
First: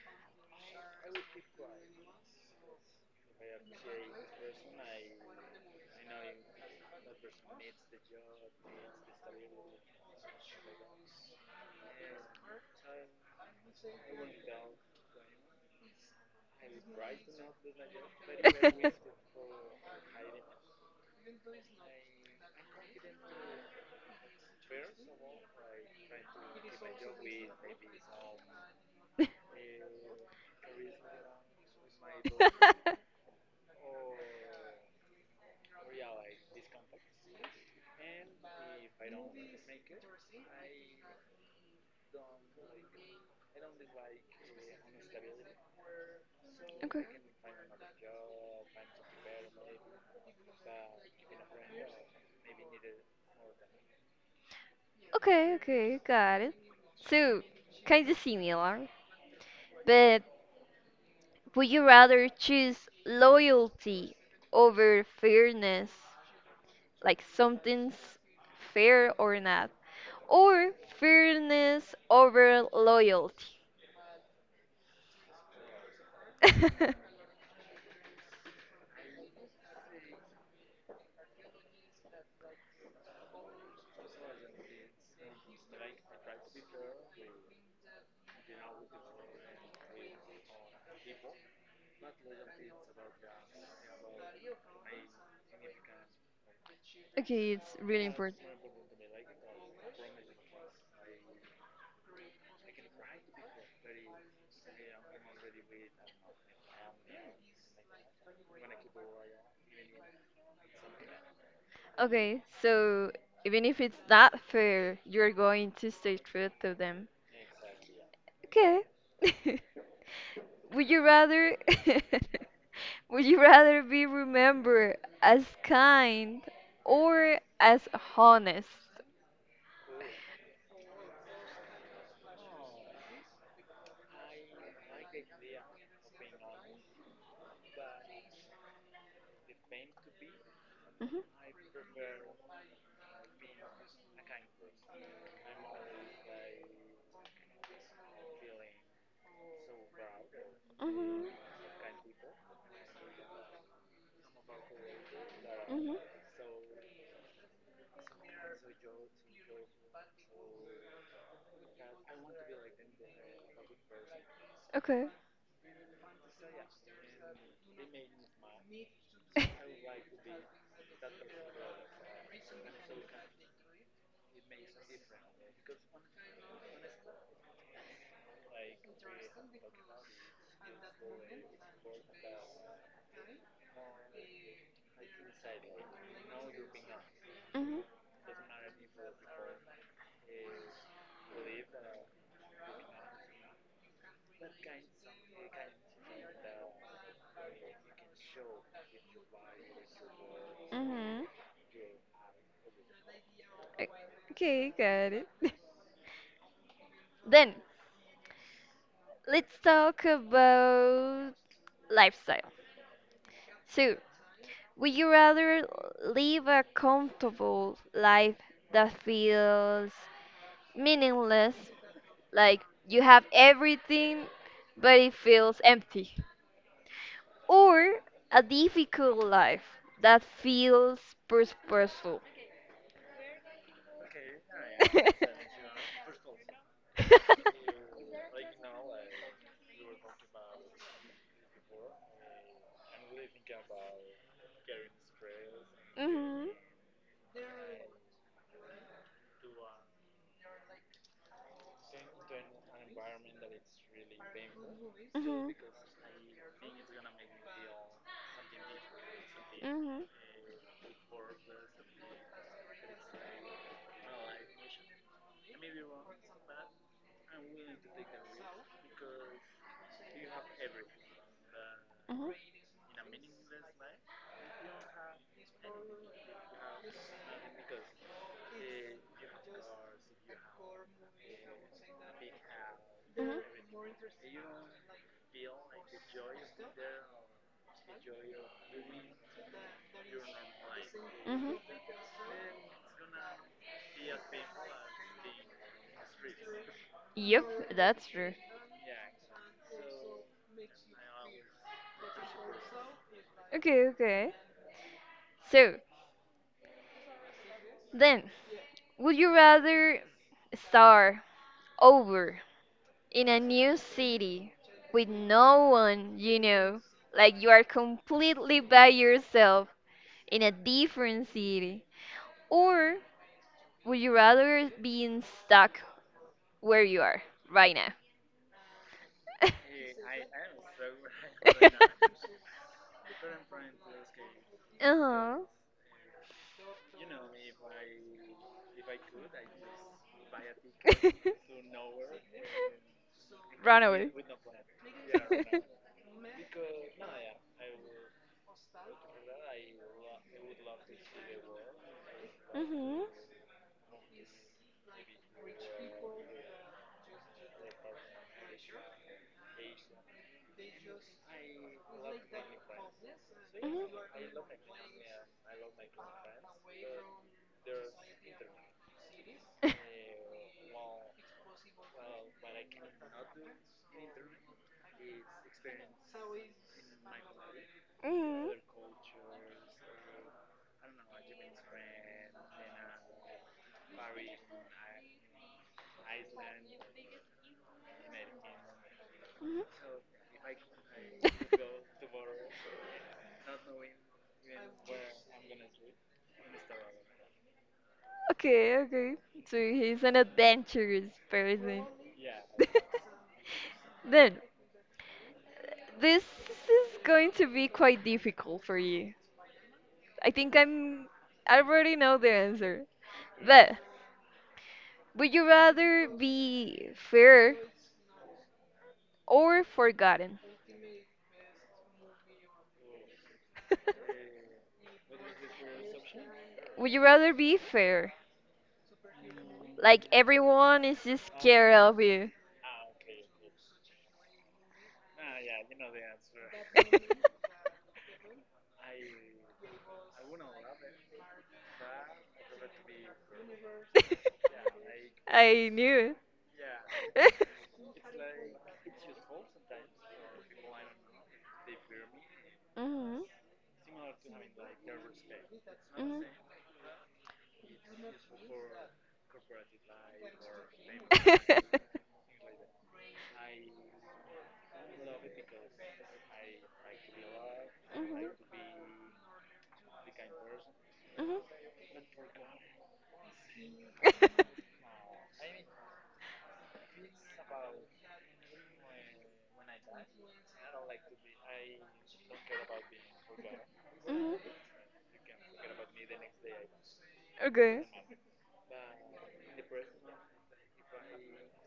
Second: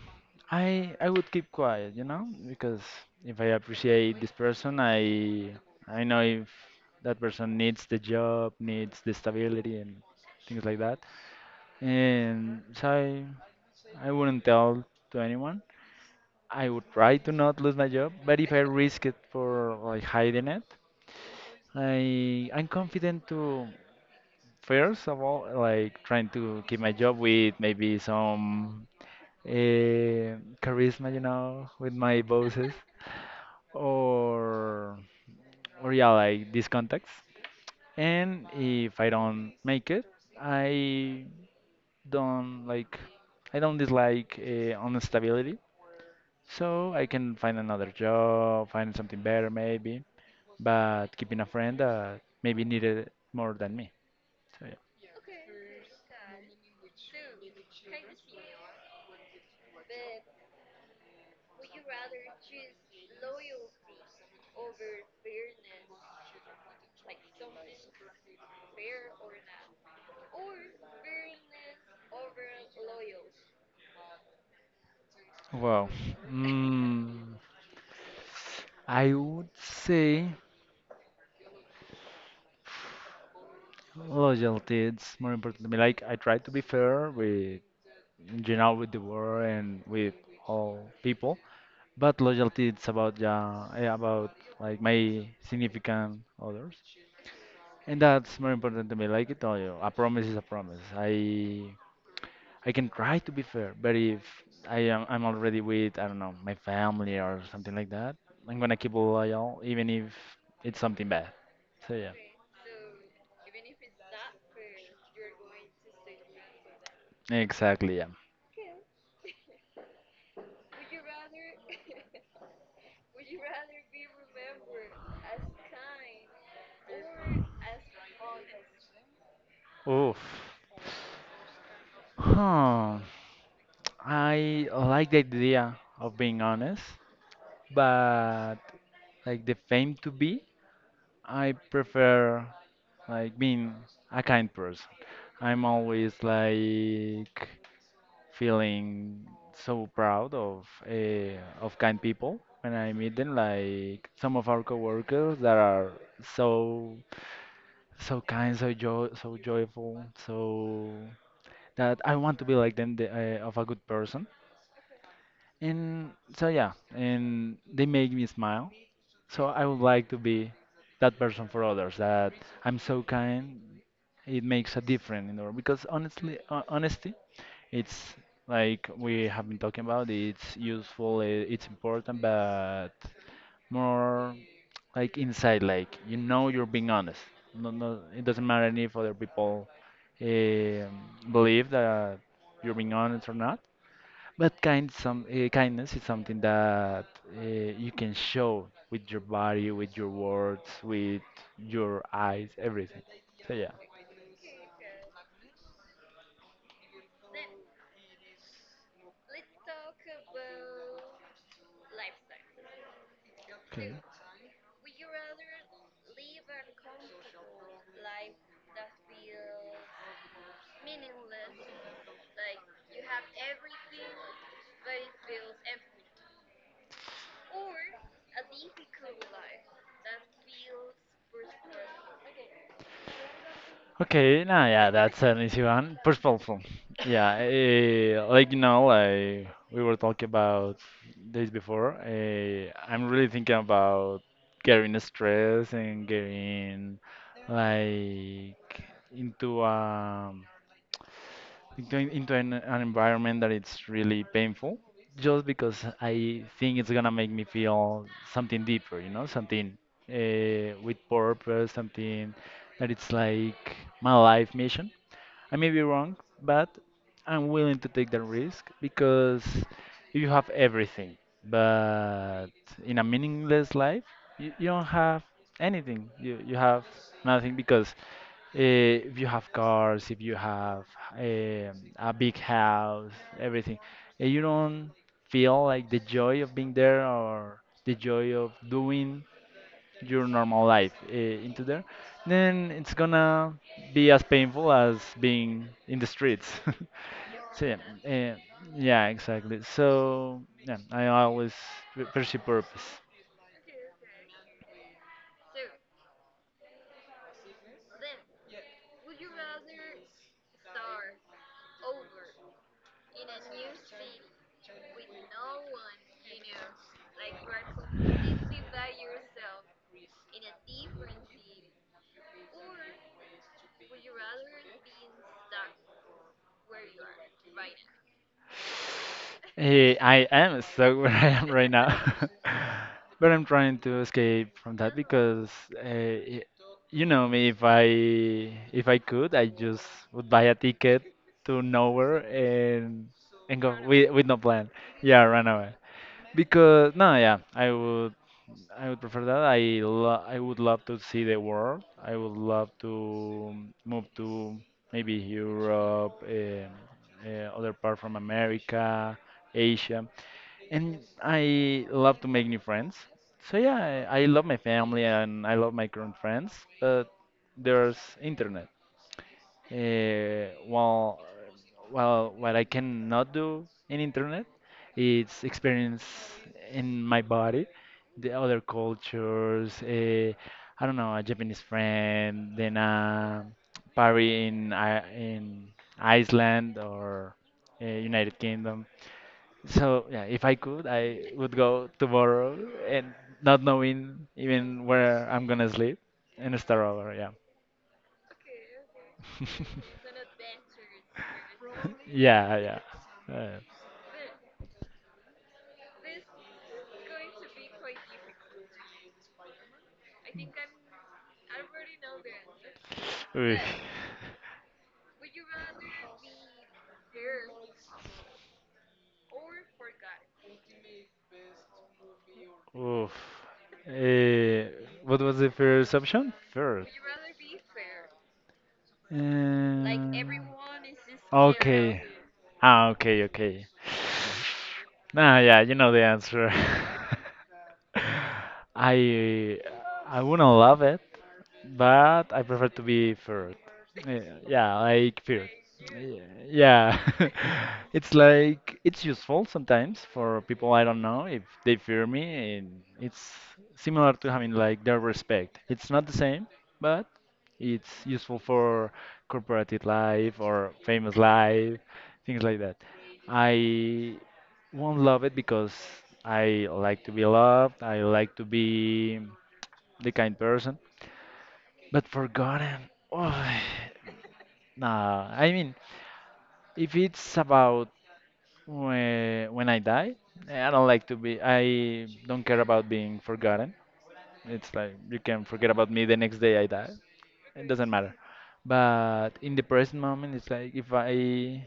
Speaker 2: I I would keep quiet, you know, because if I appreciate this person, I I know if that person needs the job, needs the stability and things like that. And so I I wouldn't tell to anyone. I would try to not lose my job, but if I risk it for like hiding it, I I'm confident to, first of all, like trying to keep my job with maybe some eh, charisma, you know, with my bosses, or or yeah, like these contacts. And if I don't make it, I don't, like, I don't dislike uh, instability, so I
Speaker 1: Okay.
Speaker 2: can find another job, find something better maybe. But keeping a friend that maybe needed more than me. So yeah.
Speaker 1: Okay, okay, got it. So, kind of similar, but would you rather choose loyalty over fairness? Like something's fair or not? Or fairness over loyalty?
Speaker 2: Wow. Mm, I would say loyalty. It's more important to me. Like, I try to be fair with, in general, with the world and with all people. But loyalty it's about yeah, eh, about like my significant others,
Speaker 1: Okay, it's
Speaker 2: and
Speaker 1: really important.
Speaker 2: that's more important to me. Like I told you, a promise is a promise. I I can try to be fair, but if I am I'm already with, I don't know, my family or something like that, I'm gonna keep loyal even if it's something bad. So yeah,
Speaker 1: Okay, so even if it's not fair, you're going to stay true to them.
Speaker 2: exactly, yeah.
Speaker 1: Okay. Would you rather would you rather be remembered as kind or as honest?
Speaker 2: Oof. Huh. I like the idea of being honest, but like the fame to be,
Speaker 1: Mhm,
Speaker 2: I prefer, like, being a kind person. I'm always, like, feeling so proud of,
Speaker 1: mhm,
Speaker 2: uh, of kind people when I meet them. Like some of our coworkers that are
Speaker 1: mhm.
Speaker 2: so, so kind, so jo so joyful, so that I want to be like them, the, uh, of a good person.
Speaker 1: Okay.
Speaker 2: And so yeah, and they make me smile. So I would like to be that person for others. That I'm so kind. It makes a difference in the world because honestly, uh, honesty, it's like we have been talking about. It's useful. i- It's important, but more like inside. Like, you know, you're being honest. No,
Speaker 1: Mhm.
Speaker 2: no, it doesn't matter if other people um, believe that you're being honest or not, but kind some uh, kindness is something that uh, you can show with your body, with your words, with
Speaker 1: Mhm.
Speaker 2: your eyes, everything. So yeah.
Speaker 1: O- okay, got it. Then let's talk about lifestyle.
Speaker 2: Okay.
Speaker 1: So, would you rather live a comfortable life that feels meaningless, like you have everything but it feels empty, or a difficult life that feels purposeful?
Speaker 2: Okay, nah, yeah,
Speaker 1: Mhm.
Speaker 2: that's
Speaker 1: Mhm.
Speaker 2: an easy one. Perspectful. Yeah, uh, like, you know, like we were talking about days before. Uh, I'm really thinking about getting stressed and
Speaker 1: Mhm.
Speaker 2: getting like into um going into an, an environment that it's really painful just
Speaker 1: Mhm.
Speaker 2: because I think it's gonna make me feel something deeper, you know, something
Speaker 1: Mhm.
Speaker 2: uh, with purpose, something that it's like my life mission. I may be wrong, but I'm willing to take that risk because if you have everything, but in a meaningless life, you, you don't have anything. You you have nothing because eh, if you have cars, if you have um, a big house, everything, and you don't feel like the joy of being there or the joy of doing your normal life uh,
Speaker 1: Mhm.
Speaker 2: into there, then it's gonna be as painful as being in the streets. So
Speaker 1: Yep,
Speaker 2: yeah,
Speaker 1: that's true.
Speaker 2: eh, yeah, exactly. So yeah, I always p- pursue purpose.
Speaker 1: Okay, okay. So, then, would you rather start over in a new city with no one you know, like you are completely by yourself in a different city, or would you rather being stuck where you are right now?
Speaker 2: Eh, I am stuck where I am right now, but I'm trying to escape from that
Speaker 1: Uh-huh.
Speaker 2: because uh, you know me. If I if I could, I just would buy a ticket to nowhere and and go
Speaker 1: Run
Speaker 2: with
Speaker 1: away.
Speaker 2: with no plan. Yeah, run away. Because no, yeah, I would I would prefer that. I lo I would love to see the world. I would love to
Speaker 1: Mhm.
Speaker 2: move to maybe Europe, um uh, other part from America, Asia, and I love to make new friends. So yeah,
Speaker 1: Mhm.
Speaker 2: I, I love my family and I love my current friends, but there's internet. Uh, well, well, what I cannot do in internet is experience in my body the
Speaker 1: Mhm.
Speaker 2: other cultures. Uh, I don't know, a Japanese friend, then a party in I in Iceland or uh, United Kingdom.
Speaker 1: Mhm.
Speaker 2: So yeah, if I could, I would go tomorrow and not knowing even where I'm gonna sleep and start over. Yeah.
Speaker 1: Okay, okay. So he's an adventurous person.
Speaker 2: Yeah, yeah.
Speaker 1: Then, this is going to be quite difficult for you. I think I'm. I already know the answer.
Speaker 2: Uh, oof.
Speaker 1: But, would you rather be fair or forgotten?
Speaker 2: Oof. Eh, what was the first option?
Speaker 1: Would
Speaker 2: First.
Speaker 1: you rather be fair?
Speaker 2: Um,
Speaker 1: Like everyone is just scared of
Speaker 2: okay.
Speaker 1: you.
Speaker 2: Ah, okay, okay. Nah, yeah, you know the answer. I I wouldn't love it, but I prefer to be third. Yeah, yeah, like third.
Speaker 1: I knew.
Speaker 2: Yeah, it's like it's useful sometimes for people I don't know if they fear me, and it's
Speaker 1: Mhm,
Speaker 2: similar to having like their respect. It's not the same, but it's useful for corporate life or famous
Speaker 1: mhm.
Speaker 2: life, things like that. I won't love it because I like to be loved. I like to be the kind person,
Speaker 1: Mhm, mhm.
Speaker 2: but forgotten. Oh, nah, I mean, if it's about when, when I die, I don't like to be. I don't care about being forgotten.
Speaker 1: Mhm.
Speaker 2: It's like you can forget about me the next day I die. It
Speaker 1: Okay.
Speaker 2: doesn't matter. But in the present moment, it's like if I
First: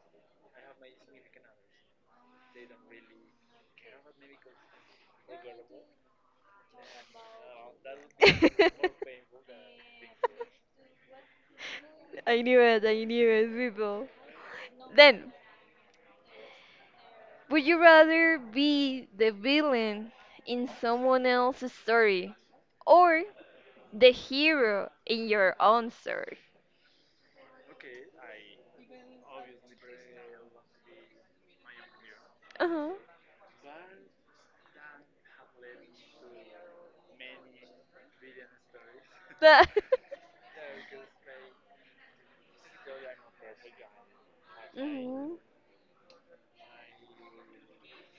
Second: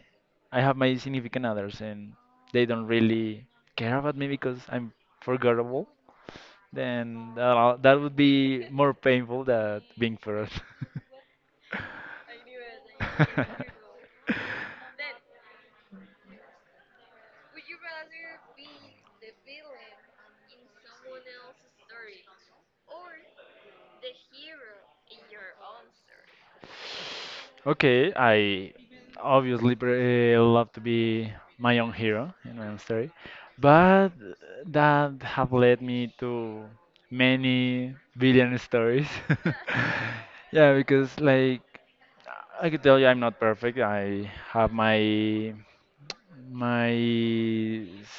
Speaker 2: I have my significant others and they don't really care about me because I'm forgettable, then that that would be more painful than being forgotten.
Speaker 1: I knew it, I knew it, people. Then, would you rather be the villain in someone else's story or the hero in your own story.
Speaker 2: Okay, I obviously pre- uh, love to be my own hero in my own
Speaker 1: Uh-huh.
Speaker 2: story, but that have led me to many billion stories.
Speaker 1: That.
Speaker 2: Yeah, because like I could tell you I'm not perfect. I have
Speaker 1: Mhm.
Speaker 2: my my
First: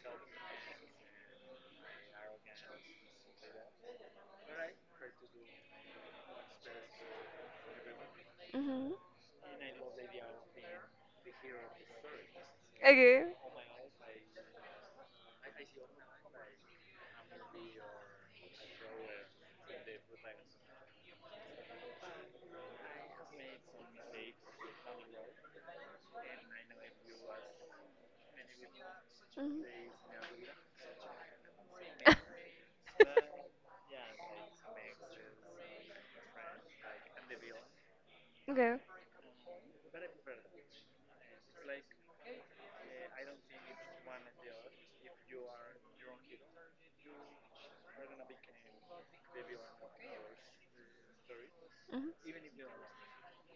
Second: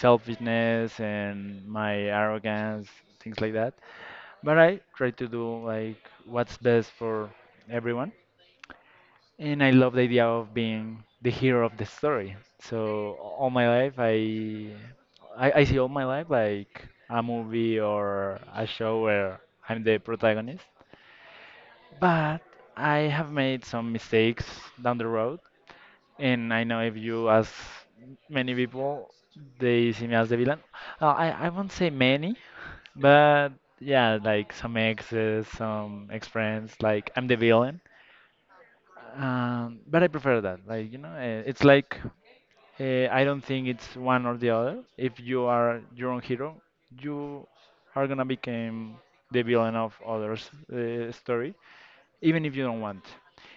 Speaker 2: selfishness and my arrogance, things like that. But I try to do like what's best for everyone.
Speaker 1: Mhm.
Speaker 2: And I love the idea of being the hero of the story. So
Speaker 1: Okay.
Speaker 2: all my life, I, I I see all my life like a movie or a show where I'm the protagonist. But I have made some mistakes down the road, and I know if you ask many people, they
Speaker 1: Mhm.
Speaker 2: see me as the villain. Uh, I I won't say many, but yeah, like some exes, some ex-friends, like I'm the villain.
Speaker 1: Okay.
Speaker 2: Um, but I prefer that. Like, you know, eh, it's like Uh, I don't think it's one or the other. If you are your own hero, you are gonna become the villain of others' uh, story,
Speaker 1: Mhm.
Speaker 2: even if you don't want.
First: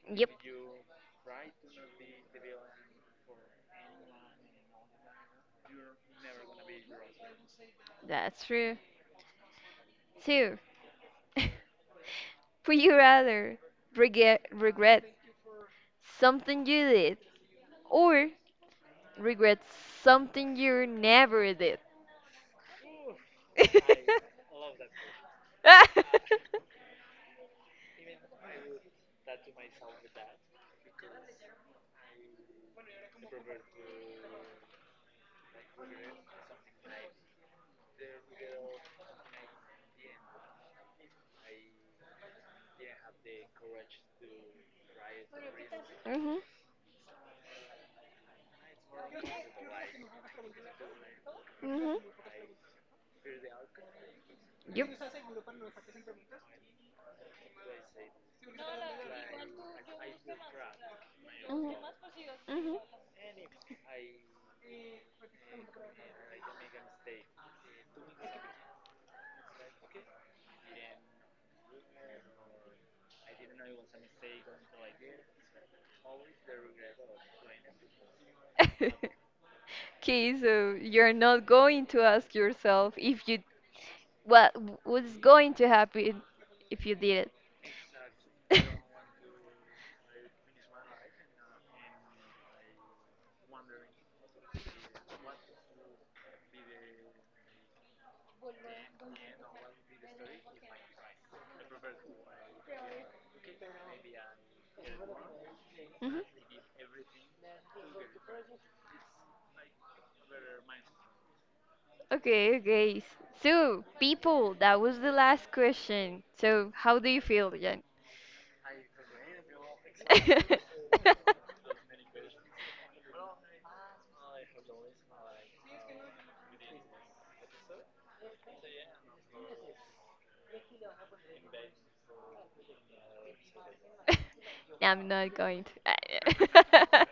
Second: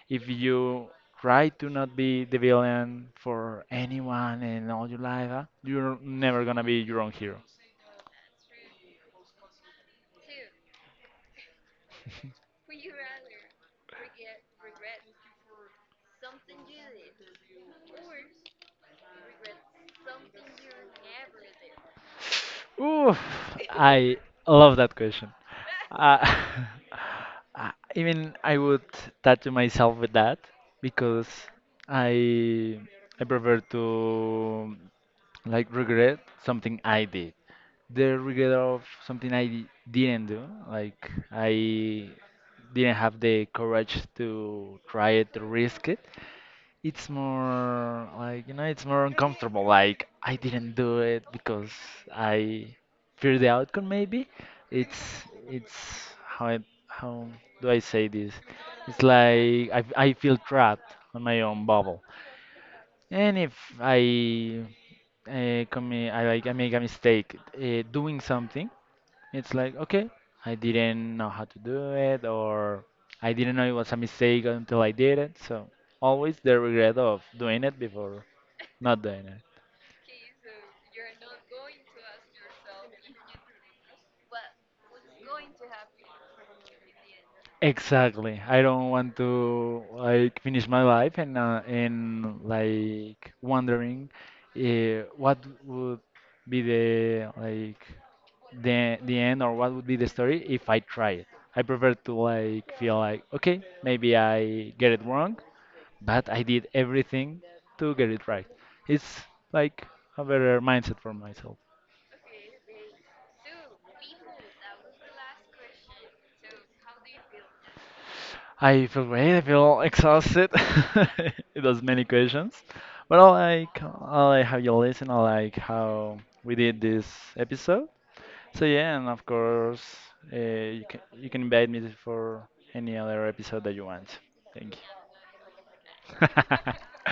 Speaker 2: If
Speaker 1: Yep.
Speaker 2: you try to not be the villain for anyone in all your life, uh, you're never gonna be your own hero.
Speaker 1: That's true. Two. Would you rather regret regret something you did or regret something you never did?
Speaker 2: Oof,
Speaker 1: Mhm.
Speaker 2: I love that question. Uh, I, even I would tattoo myself with that because I I prefer to like regret something I did. The regret of something I di- didn't do, like I didn't have the courage to try it, to risk it. It's more like, you know, it's more uncomfortable. Like, I didn't do it because
Speaker 1: Mhm.
Speaker 2: I fear the outcome, maybe.
Speaker 1: Yep.
Speaker 2: It's, it's, how, I, how do I say this? It's like I, I feel trapped on my own
Speaker 1: Mhm.
Speaker 2: bubble.
Speaker 1: Mhm.
Speaker 2: And if I, uh, commit, I like, I make a mistake uh, doing something, it's like, okay, I didn't know how to do it, or I didn't know it was a mistake until I did it. So always the regret of doing it before not doing it.
Speaker 1: Okay, so you're not going to ask yourself if you what what's going to happen if you did
Speaker 2: Exactly.
Speaker 1: it.
Speaker 2: I don't want to like finish my life and uh, and like wondering uh, what would be the like the the end or what would be the story if I try it. I prefer to like feel like okay, maybe I get it wrong,
Speaker 1: Mhm.
Speaker 2: but I did everything to get it right. It's like a better mindset for myself.
Speaker 1: Okay, okay. S- so, people, that was the last question. So, how do you feel, Jan?
Speaker 2: I feel great. I feel exhausted. It was many questions, but I like I like how you listen. I like how we did this episode. So yeah, and of course, uh, you can you can invite me for any other episode that you want. Thank
Speaker 1: I'm not going to.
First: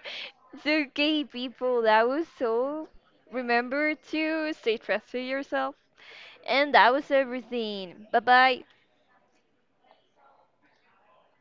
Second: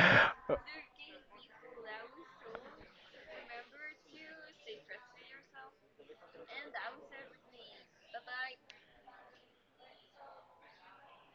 Speaker 2: you.
Speaker 1: So, gay people. That was so. Remember to stay trusted yourself. And that was everything. Bye bye.